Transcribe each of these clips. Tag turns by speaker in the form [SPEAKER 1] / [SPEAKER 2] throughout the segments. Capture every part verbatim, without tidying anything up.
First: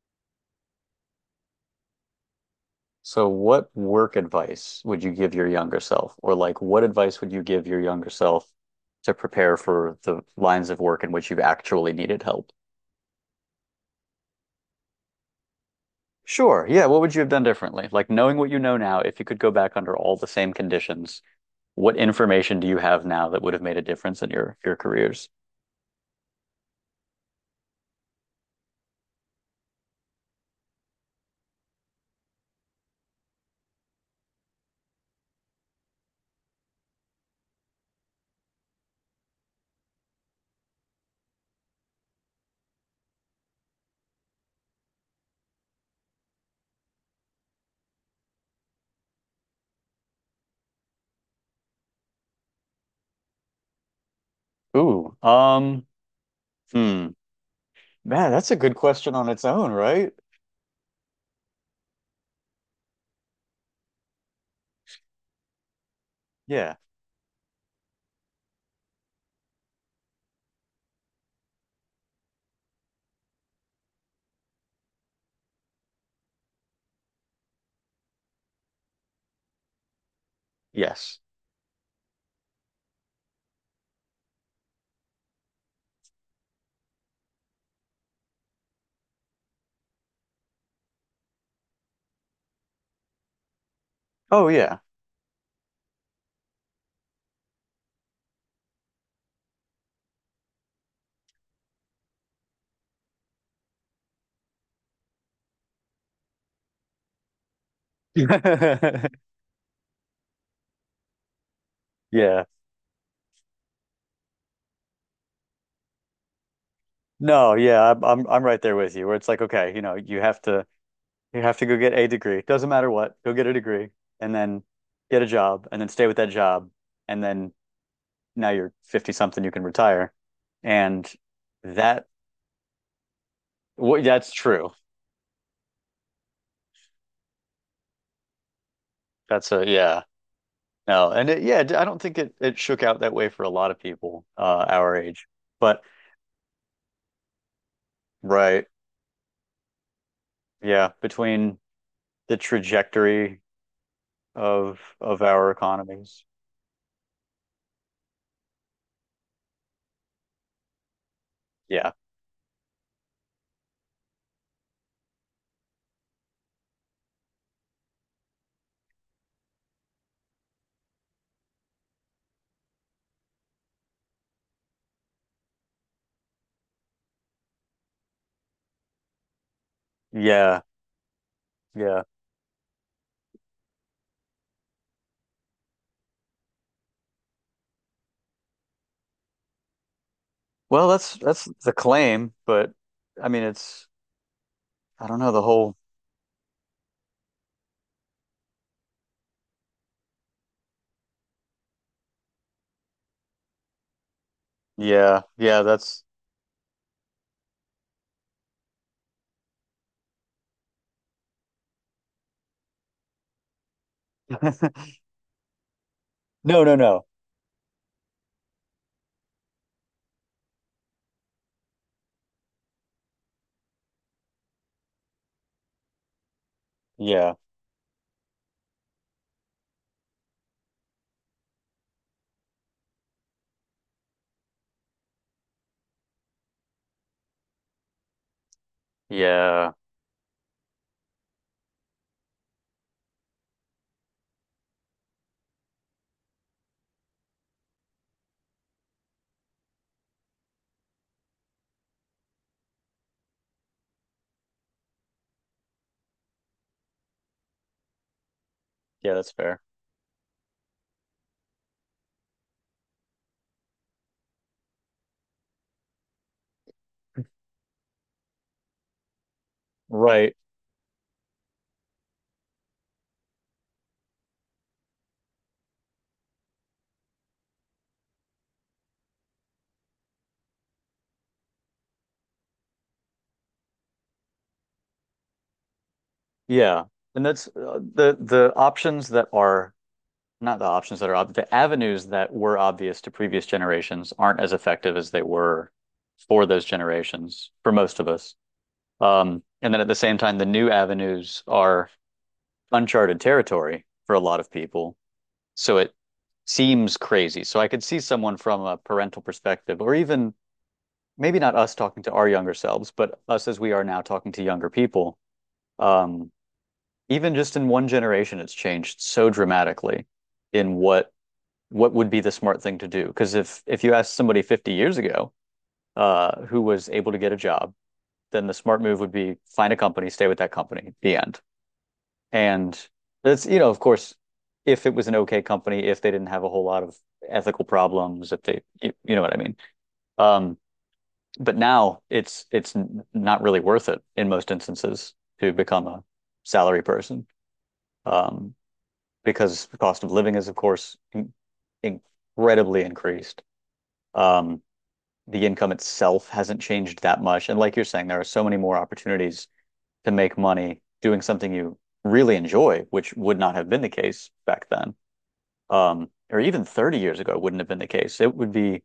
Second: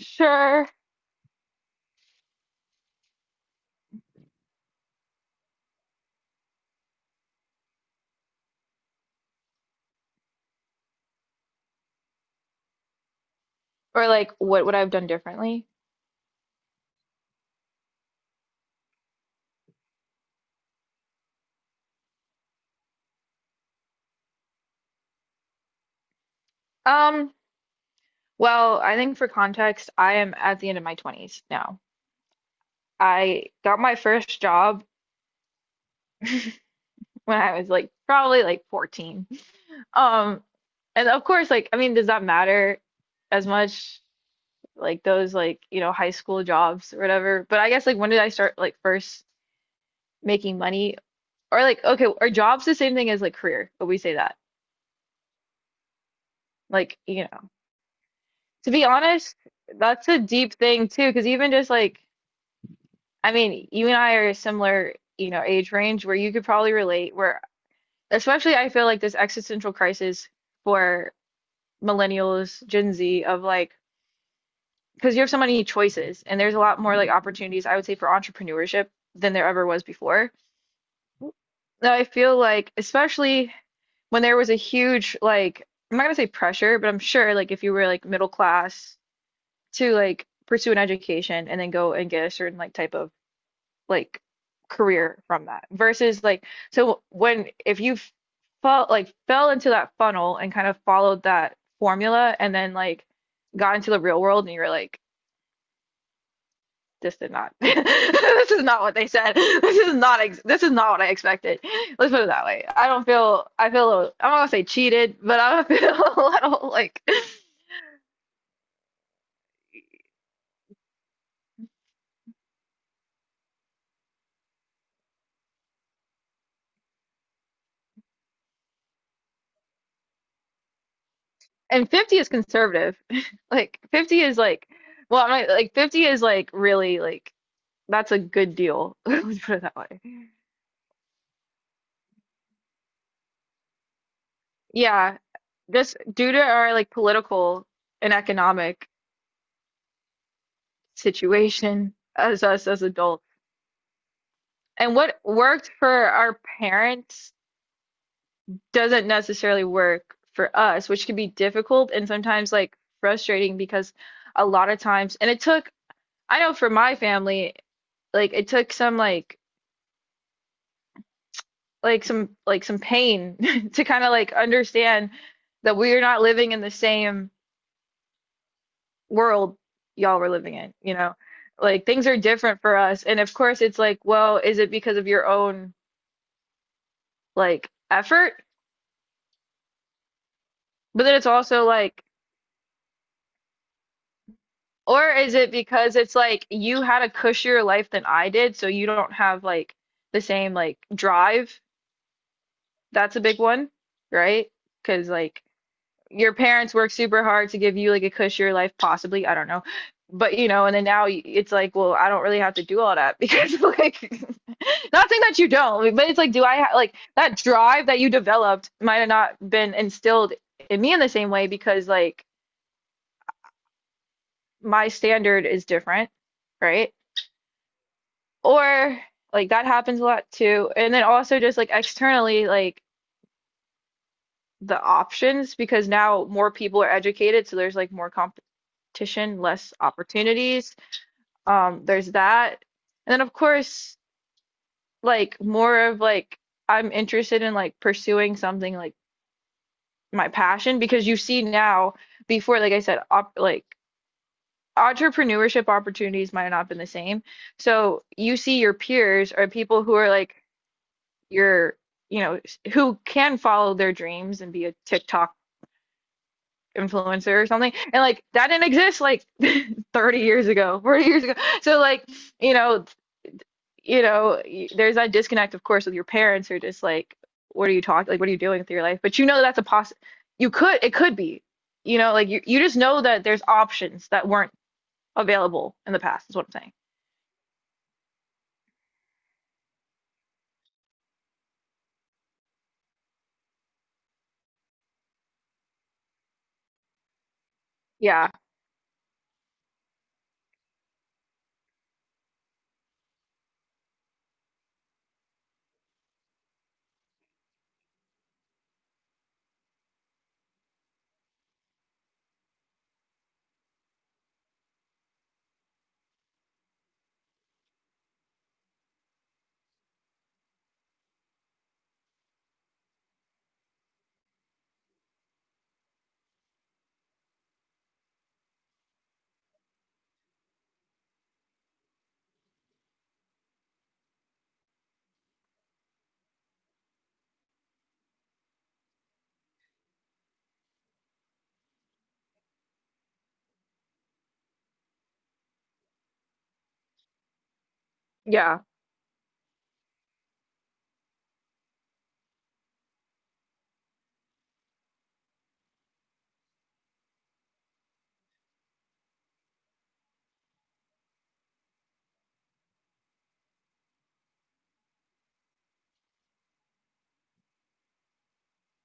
[SPEAKER 1] Sure.
[SPEAKER 2] So what work advice would you give your younger self? Or like What advice would you give your younger self to prepare for the lines of work in which you've actually needed help?
[SPEAKER 1] Or like what would I have done differently?
[SPEAKER 2] Sure. Yeah, what would you have done differently? Like knowing what you know now, if you could go back under all the same conditions, what information do you have now that would have made a difference in your your careers?
[SPEAKER 1] Um, well, I think for context, I am at the end of my twenties now. I got my first job when I was like probably like fourteen. Um, and of course, like I mean, does that matter as much like those like, you know, high school jobs or whatever? But I guess like when did I start like first making money? Or like okay, are jobs the same thing as like career? But we say that.
[SPEAKER 2] Ooh, um,
[SPEAKER 1] Like,
[SPEAKER 2] hmm.
[SPEAKER 1] you know.
[SPEAKER 2] Man, that's a
[SPEAKER 1] To
[SPEAKER 2] good
[SPEAKER 1] be
[SPEAKER 2] question on
[SPEAKER 1] honest,
[SPEAKER 2] its own,
[SPEAKER 1] that's
[SPEAKER 2] right?
[SPEAKER 1] a deep thing too, because even just like I mean, you and I are a similar, you know, age range where you could probably
[SPEAKER 2] Yeah.
[SPEAKER 1] relate, where especially I feel like this existential crisis for millennials, Gen Z of like, because you have so many choices and there's a lot more like opportunities, I would say, for entrepreneurship than there ever was before.
[SPEAKER 2] Yes.
[SPEAKER 1] Now, I feel like, especially when there was a huge, like, I'm not gonna say pressure, but I'm sure like if you were like middle class to like pursue an education and then go and get a certain like type of like
[SPEAKER 2] Oh yeah.
[SPEAKER 1] career from that versus like so when if you felt like fell into that funnel and kind of followed that formula and then like got into the real world and you were like this did not this is not what they said this is not ex this is not what I expected, let's put it
[SPEAKER 2] Yeah.
[SPEAKER 1] that way. I don't feel, I feel a little, I'm not gonna say cheated, but I feel a little like
[SPEAKER 2] No, yeah, I'm I'm I'm right there with you. Where it's like, okay, you know, you have to you have to go get a degree. Doesn't matter what, go get a degree and then get a job and then stay with that job and then now you're fifty something, you can retire. And
[SPEAKER 1] and
[SPEAKER 2] that
[SPEAKER 1] fifty is conservative. Like
[SPEAKER 2] what
[SPEAKER 1] fifty
[SPEAKER 2] that's
[SPEAKER 1] is like,
[SPEAKER 2] true.
[SPEAKER 1] well I'm not, like fifty is like really like that's a good deal. Let's
[SPEAKER 2] That's
[SPEAKER 1] put it
[SPEAKER 2] a
[SPEAKER 1] that way.
[SPEAKER 2] yeah. No, and it, yeah, I don't think it it shook out that way for a lot of people uh our
[SPEAKER 1] Yeah,
[SPEAKER 2] age. But
[SPEAKER 1] just due to our like political and
[SPEAKER 2] right,
[SPEAKER 1] economic
[SPEAKER 2] yeah, between
[SPEAKER 1] situation
[SPEAKER 2] the
[SPEAKER 1] as us as adults.
[SPEAKER 2] trajectory of
[SPEAKER 1] And what
[SPEAKER 2] of our
[SPEAKER 1] worked for
[SPEAKER 2] economies.
[SPEAKER 1] our parents doesn't necessarily work for us, which can be difficult
[SPEAKER 2] Yeah.
[SPEAKER 1] and sometimes like frustrating because a lot of times, and it took, I know for my family, like it took some like like some like some pain to kind of like understand that we are not living in the same world y'all were living
[SPEAKER 2] Yeah.
[SPEAKER 1] in, you know? Like
[SPEAKER 2] Yeah.
[SPEAKER 1] things are different for us. And of course it's like, well, is it because of your own like effort?
[SPEAKER 2] Well,
[SPEAKER 1] But then
[SPEAKER 2] that's
[SPEAKER 1] it's
[SPEAKER 2] that's
[SPEAKER 1] also
[SPEAKER 2] the
[SPEAKER 1] like,
[SPEAKER 2] claim, but I mean, it's I
[SPEAKER 1] or
[SPEAKER 2] don't know
[SPEAKER 1] is
[SPEAKER 2] the
[SPEAKER 1] it
[SPEAKER 2] whole.
[SPEAKER 1] because it's like you had a cushier life than I did, so you don't have like the same like drive? That's a big one, right? Because
[SPEAKER 2] Yeah,
[SPEAKER 1] like
[SPEAKER 2] yeah, that's
[SPEAKER 1] your parents work super hard to give you like a cushier life, possibly, I don't know. But you know, and then now y- it's like, well, I don't really have to do all that because like, not saying that you don't, but it's like, do I
[SPEAKER 2] no,
[SPEAKER 1] ha
[SPEAKER 2] no,
[SPEAKER 1] like
[SPEAKER 2] no.
[SPEAKER 1] that drive that you developed might have not been instilled in me in the same way because like my standard is different, right?
[SPEAKER 2] Yeah,
[SPEAKER 1] Or like that happens a lot too. And then also just like externally, like the options because now more people are educated, so there's like more competition,
[SPEAKER 2] yeah,
[SPEAKER 1] less opportunities. Um, there's that. And then of course, like more of like I'm interested in like pursuing something like my passion because you see now before like I said op like entrepreneurship opportunities might not have been the same. So you see your
[SPEAKER 2] yeah. That's
[SPEAKER 1] peers or
[SPEAKER 2] fair.
[SPEAKER 1] people who are like your you know who can follow their dreams and be a TikTok influencer or something and like that didn't exist like thirty
[SPEAKER 2] Right.
[SPEAKER 1] years ago, forty years ago, so like you know you know, there's that disconnect, of course, with your parents who are just like, what are you talking? Like, what are you doing with your life? But you know that's a poss. You could, it could be, you know, like you, you just know that there's options that weren't available in the past, is what I'm saying.
[SPEAKER 2] Yeah, and that's uh, the the options that are not the options that are ob the avenues that were obvious to previous generations aren't as effective as they were for those generations for most of
[SPEAKER 1] Yeah,
[SPEAKER 2] us. Um, and then at the same time, the new avenues are uncharted territory for a lot of people. So it seems crazy. So I could see someone from a parental perspective, or even maybe not us talking to our younger selves, but us as we are now talking to younger people. Um, Even just in one generation, it's changed so dramatically in what what would be the smart thing to do. Because if if you asked somebody fifty years ago, uh, who was able to get a job, then the smart move would be find a company, stay with that company, the end. And that's, you know, of course, if it was an okay company, if they didn't have a whole lot of ethical problems, if they, you, you know what I mean. Um, but now it's it's not really worth it in most instances to become a salary person, um,
[SPEAKER 1] yeah,
[SPEAKER 2] because the cost of living is, of course, in- incredibly increased. Um, the income itself hasn't changed that much, and like you're saying, there are so many more opportunities to make money doing something you really enjoy, which would not have been the case back then. Um, or even thirty years ago wouldn't have been the case. It would be,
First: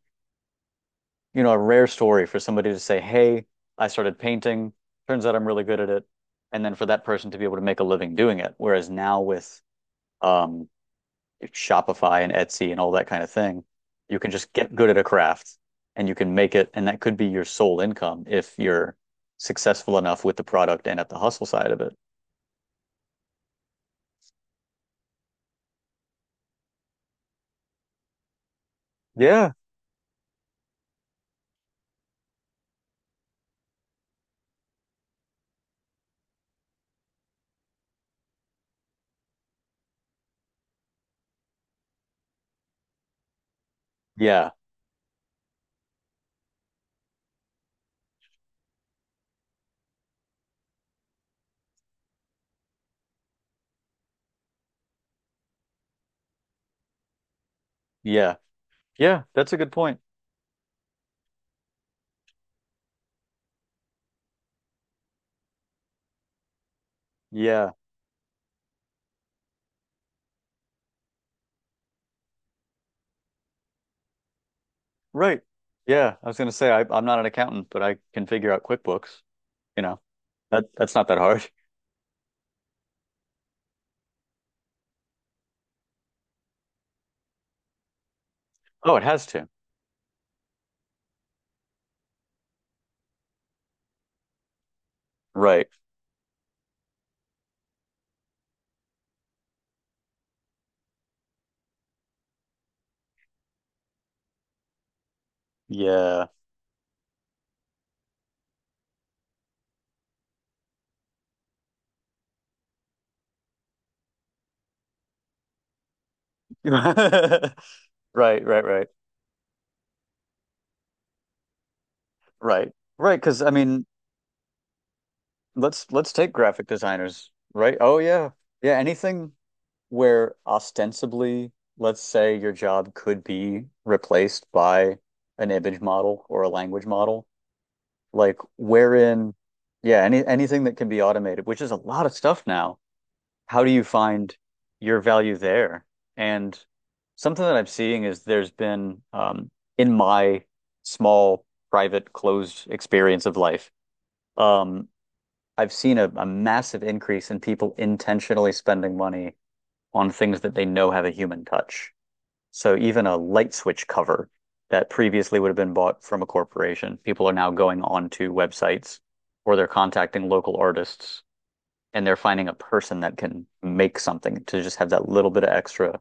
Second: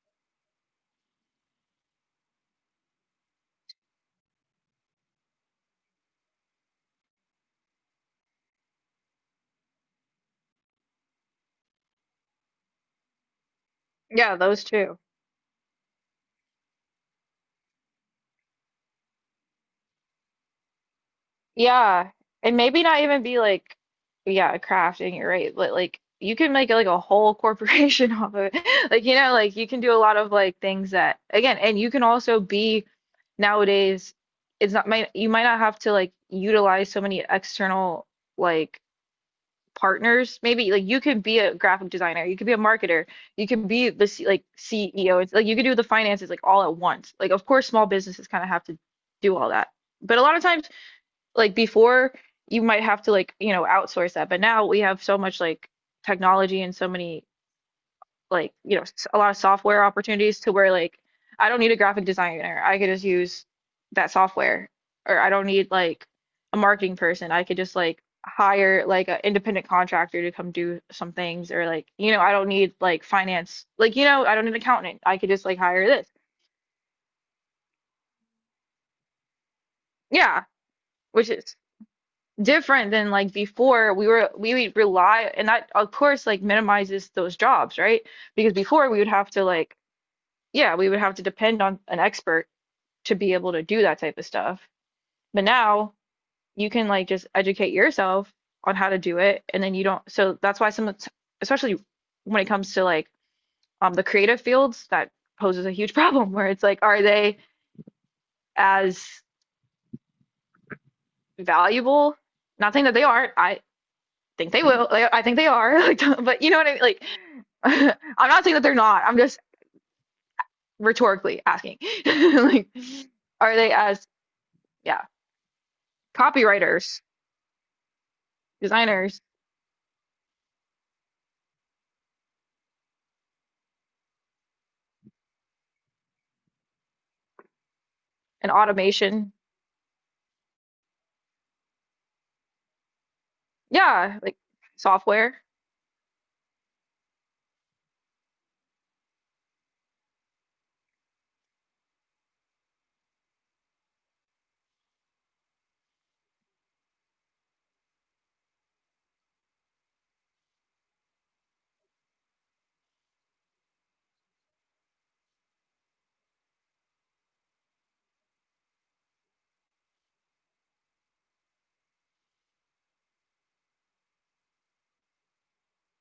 [SPEAKER 2] you know, a rare story for somebody to say, "Hey, I started painting. Turns out I'm really good at it," and then for that person to be able to make a living doing it. Whereas now with um, Shopify and Etsy and all that kind of thing, you can
[SPEAKER 1] yeah,
[SPEAKER 2] just
[SPEAKER 1] those
[SPEAKER 2] get good at
[SPEAKER 1] two.
[SPEAKER 2] a craft and you can make it, and that could be your sole income if you're successful enough with the product and at the hustle side of it.
[SPEAKER 1] Yeah, and maybe not even be like, yeah, crafting, you're right, but like you can make like a whole corporation off of it. Like, you know,
[SPEAKER 2] Yeah.
[SPEAKER 1] like you can do a lot of like things that again, and you can also be nowadays it's not might you might not have to like utilize so many external like partners. Maybe like you could be a graphic designer, you could be a marketer, you could be the C, like
[SPEAKER 2] Yeah,
[SPEAKER 1] C E O. It's like you could do the finances like all at once. Like of course small businesses kind of have to do all that. But a lot of times like before you might have to like you know outsource that but now we have so much like technology and so many
[SPEAKER 2] yeah,
[SPEAKER 1] like you know s- a
[SPEAKER 2] yeah.
[SPEAKER 1] lot of
[SPEAKER 2] That's a good
[SPEAKER 1] software
[SPEAKER 2] point.
[SPEAKER 1] opportunities to where like I don't need a graphic designer, I could just use that software, or I don't need like a marketing person, I could
[SPEAKER 2] Yeah.
[SPEAKER 1] just like hire like an independent contractor to come do some things, or like you know I don't need like finance, like you know I don't need an accountant, I could
[SPEAKER 2] Right.
[SPEAKER 1] just like hire this.
[SPEAKER 2] Yeah, I was gonna say I, I'm not an accountant, but I can figure out QuickBooks. You know,
[SPEAKER 1] Yeah,
[SPEAKER 2] that that's not that
[SPEAKER 1] which
[SPEAKER 2] hard.
[SPEAKER 1] is different than like before we were we would rely, and that of course like minimizes those jobs, right? Because before
[SPEAKER 2] Oh,
[SPEAKER 1] we
[SPEAKER 2] it
[SPEAKER 1] would
[SPEAKER 2] has
[SPEAKER 1] have to
[SPEAKER 2] to.
[SPEAKER 1] like, yeah, we would have to depend on an expert to be able to do that type of stuff, but
[SPEAKER 2] Right.
[SPEAKER 1] now you can like just educate yourself on how to do it and then you don't, so that's why some especially when it comes to like um the creative fields that poses a huge
[SPEAKER 2] Yeah.
[SPEAKER 1] problem where it's like are they as valuable, not saying that they aren't, I think they will. Like, I think they are. Like, but you know what I mean? Like,
[SPEAKER 2] Right.
[SPEAKER 1] I'm
[SPEAKER 2] Right.
[SPEAKER 1] not saying that they're
[SPEAKER 2] Right.
[SPEAKER 1] not. I'm just rhetorically asking. Like,
[SPEAKER 2] Right. Right. Because I
[SPEAKER 1] are they
[SPEAKER 2] mean,
[SPEAKER 1] as, yeah,
[SPEAKER 2] let's let's take graphic
[SPEAKER 1] copywriters,
[SPEAKER 2] designers. Right. Oh yeah. Yeah.
[SPEAKER 1] designers,
[SPEAKER 2] Anything where ostensibly, let's say your job could be replaced by an image model or a language model, like
[SPEAKER 1] and automation?
[SPEAKER 2] wherein, yeah, any anything that can be automated, which is a lot of stuff now. How do you
[SPEAKER 1] Yeah,
[SPEAKER 2] find
[SPEAKER 1] like
[SPEAKER 2] your value
[SPEAKER 1] software.
[SPEAKER 2] there? And something that I'm seeing is there's been um, in my small, private, closed experience of life, um, I've seen a, a massive increase in people intentionally spending money on things that they know have a human touch. So even a light switch cover that previously would have been bought from a corporation, people are now going onto websites or they're contacting local artists and they're finding a person that can make something to just have that little bit of extra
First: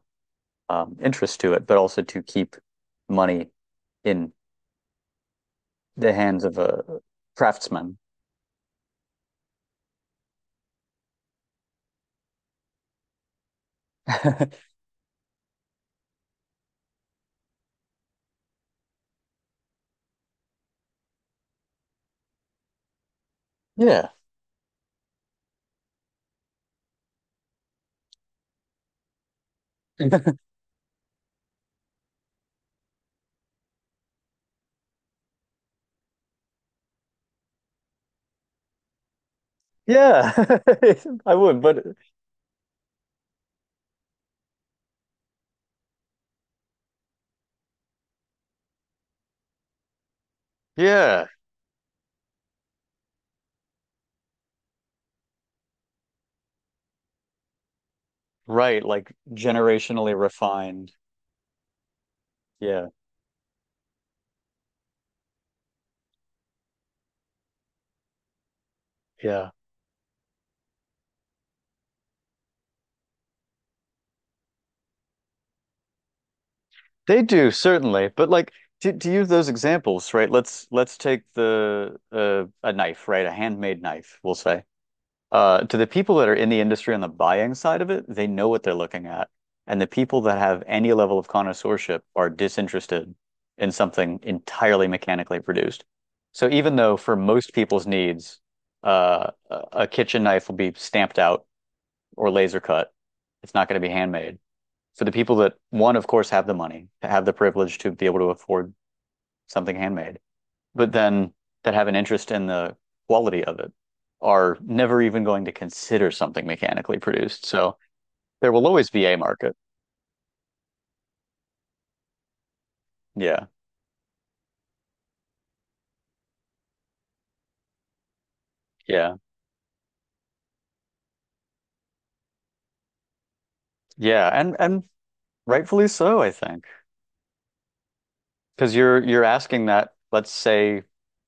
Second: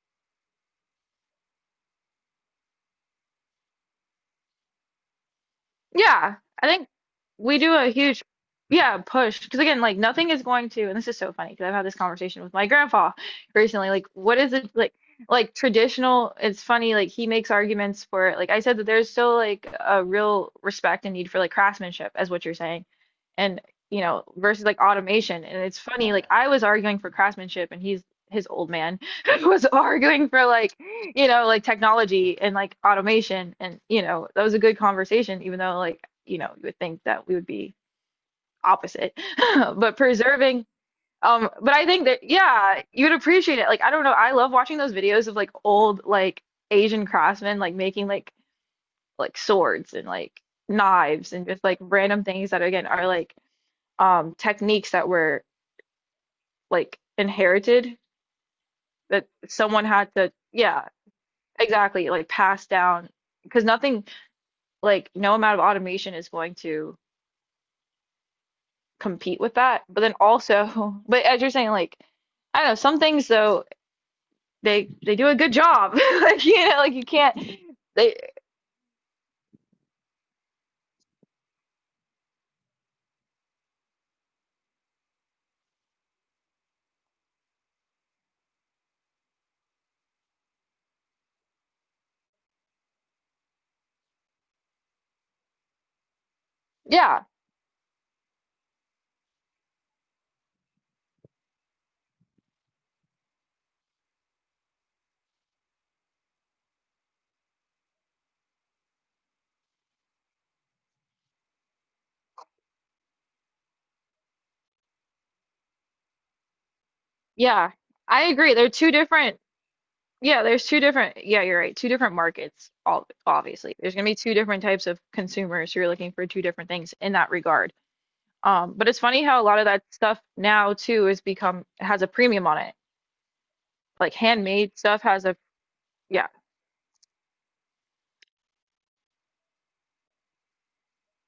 [SPEAKER 2] um, interest to it, but also to keep money in the
[SPEAKER 1] Yeah,
[SPEAKER 2] hands of
[SPEAKER 1] I
[SPEAKER 2] a
[SPEAKER 1] think we do a
[SPEAKER 2] craftsman.
[SPEAKER 1] huge, yeah, push. Because again, like nothing is going to, and this is so funny because I've had this conversation with my grandpa recently. Like, what is it like? Like traditional, it's funny. Like he makes arguments for, like I said, that there's still like a real respect and need for like craftsmanship, as what you're saying, and you
[SPEAKER 2] yeah.
[SPEAKER 1] know, versus like automation. And it's funny. Like I was arguing for craftsmanship, and he's his old man was arguing for like, you know, like technology and like automation. And, you know, that was a good conversation, even though like, you know, you would think that we would be opposite. But
[SPEAKER 2] yeah.
[SPEAKER 1] preserving,
[SPEAKER 2] I
[SPEAKER 1] um,
[SPEAKER 2] would,
[SPEAKER 1] but
[SPEAKER 2] but
[SPEAKER 1] I think that, yeah, you'd appreciate it. Like, I don't know, I love watching those videos of like old like Asian craftsmen like making like like swords and like
[SPEAKER 2] yeah,
[SPEAKER 1] knives and just like random things that again are like um techniques that were like inherited
[SPEAKER 2] right. Like
[SPEAKER 1] that someone had
[SPEAKER 2] generationally
[SPEAKER 1] to, yeah,
[SPEAKER 2] refined.
[SPEAKER 1] exactly, like passed
[SPEAKER 2] Yeah.
[SPEAKER 1] down because nothing like no amount of automation is going to compete
[SPEAKER 2] Yeah.
[SPEAKER 1] with that. But then also, but as you're saying, like I don't know, some things though they they do a good job. Like you know, like you
[SPEAKER 2] They
[SPEAKER 1] can't
[SPEAKER 2] do certainly,
[SPEAKER 1] they,
[SPEAKER 2] but like to, to use those examples, right? Let's let's take the uh, a knife, right? A handmade knife, we'll say. Uh, to the people that are in the industry on the buying side of it, they know what they're looking at. And the people that have any level of connoisseurship are disinterested in something entirely mechanically produced. So even though for
[SPEAKER 1] yeah,
[SPEAKER 2] most people's needs, uh, a kitchen knife will be stamped out or laser cut, it's not going to be handmade. So the people that, one, of course, have the money, have the privilege to be able to afford something handmade but then that have an interest in the quality of it are never even going to consider something mechanically produced.
[SPEAKER 1] yeah.
[SPEAKER 2] So
[SPEAKER 1] I
[SPEAKER 2] there
[SPEAKER 1] agree.
[SPEAKER 2] will
[SPEAKER 1] They're
[SPEAKER 2] always
[SPEAKER 1] two
[SPEAKER 2] be a
[SPEAKER 1] different,
[SPEAKER 2] market.
[SPEAKER 1] yeah, there's two different, yeah, you're right. Two different markets, all
[SPEAKER 2] Yeah.
[SPEAKER 1] obviously. There's gonna be two different types of consumers who are looking for two different things in that regard. Um, but it's
[SPEAKER 2] Yeah.
[SPEAKER 1] funny how a lot of that stuff now too has become has a premium on it like
[SPEAKER 2] Yeah. And
[SPEAKER 1] handmade
[SPEAKER 2] and
[SPEAKER 1] stuff has a
[SPEAKER 2] rightfully so,
[SPEAKER 1] yeah,
[SPEAKER 2] I think. Because you're you're asking that, let's say,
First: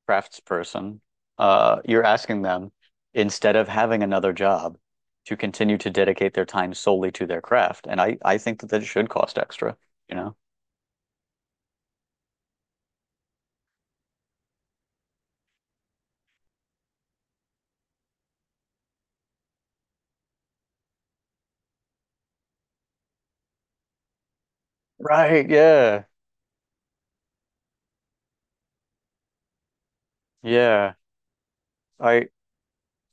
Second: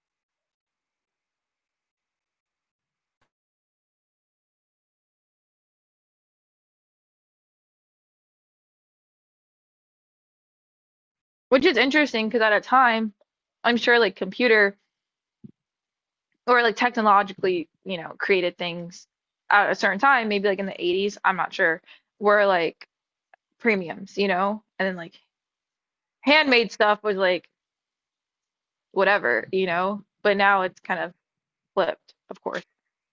[SPEAKER 2] craftsperson, uh, you're asking them, instead of having another job, to continue to dedicate their time solely to their craft. And I, I think that that should cost extra, you know?
[SPEAKER 1] which is interesting because at a time I'm sure like computer or like technologically you know created things at a certain time maybe like in the eighties I'm not sure were like premiums, you know, and then like
[SPEAKER 2] Right, yeah.
[SPEAKER 1] handmade stuff was like whatever, you know, but now it's
[SPEAKER 2] Yeah.
[SPEAKER 1] kind of flipped,
[SPEAKER 2] I
[SPEAKER 1] of course.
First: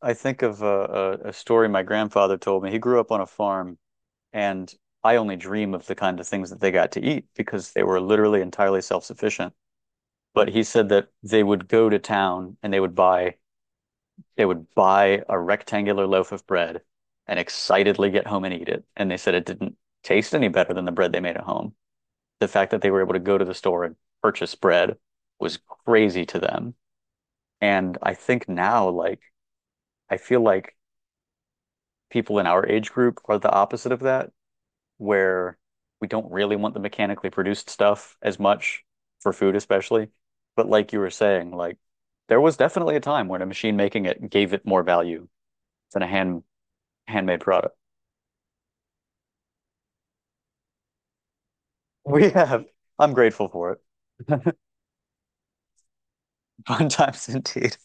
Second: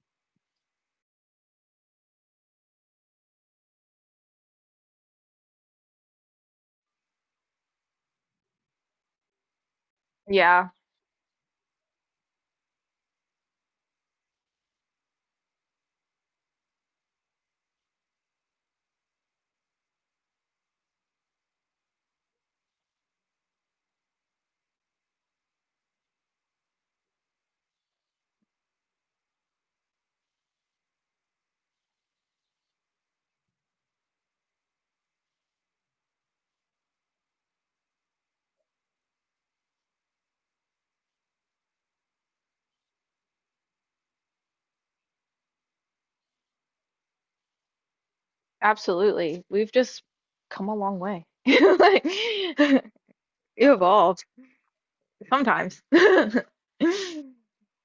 [SPEAKER 2] I think of a, a, story my grandfather told me. He grew up on a farm, and I only dream of the kind of things that they got to eat because they were literally entirely self-sufficient. But he
[SPEAKER 1] Yeah,
[SPEAKER 2] said that they would go to town and they would buy they would buy a rectangular loaf of bread and excitedly get home and eat it. And they said it didn't taste any better than the bread they made at home. The fact that they were able to go to the store and purchase bread was crazy to them. And I think now, like, I feel like people in our age group are the opposite of that, where we don't really want the mechanically produced stuff as much for food, especially. But like you were saying, like there was definitely a time when a machine making it gave it more value than a hand handmade product.
[SPEAKER 1] absolutely we've just come a long way like
[SPEAKER 2] We have. I'm grateful for
[SPEAKER 1] evolved
[SPEAKER 2] it.
[SPEAKER 1] sometimes.
[SPEAKER 2] Fun times indeed.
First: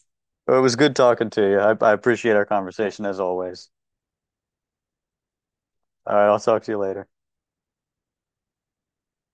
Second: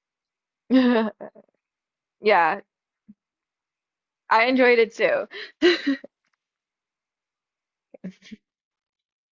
[SPEAKER 2] Well, it was good talking to you. I, I appreciate our
[SPEAKER 1] Yeah,
[SPEAKER 2] conversation as always.
[SPEAKER 1] I enjoyed it too.
[SPEAKER 2] All right, I'll talk to you later.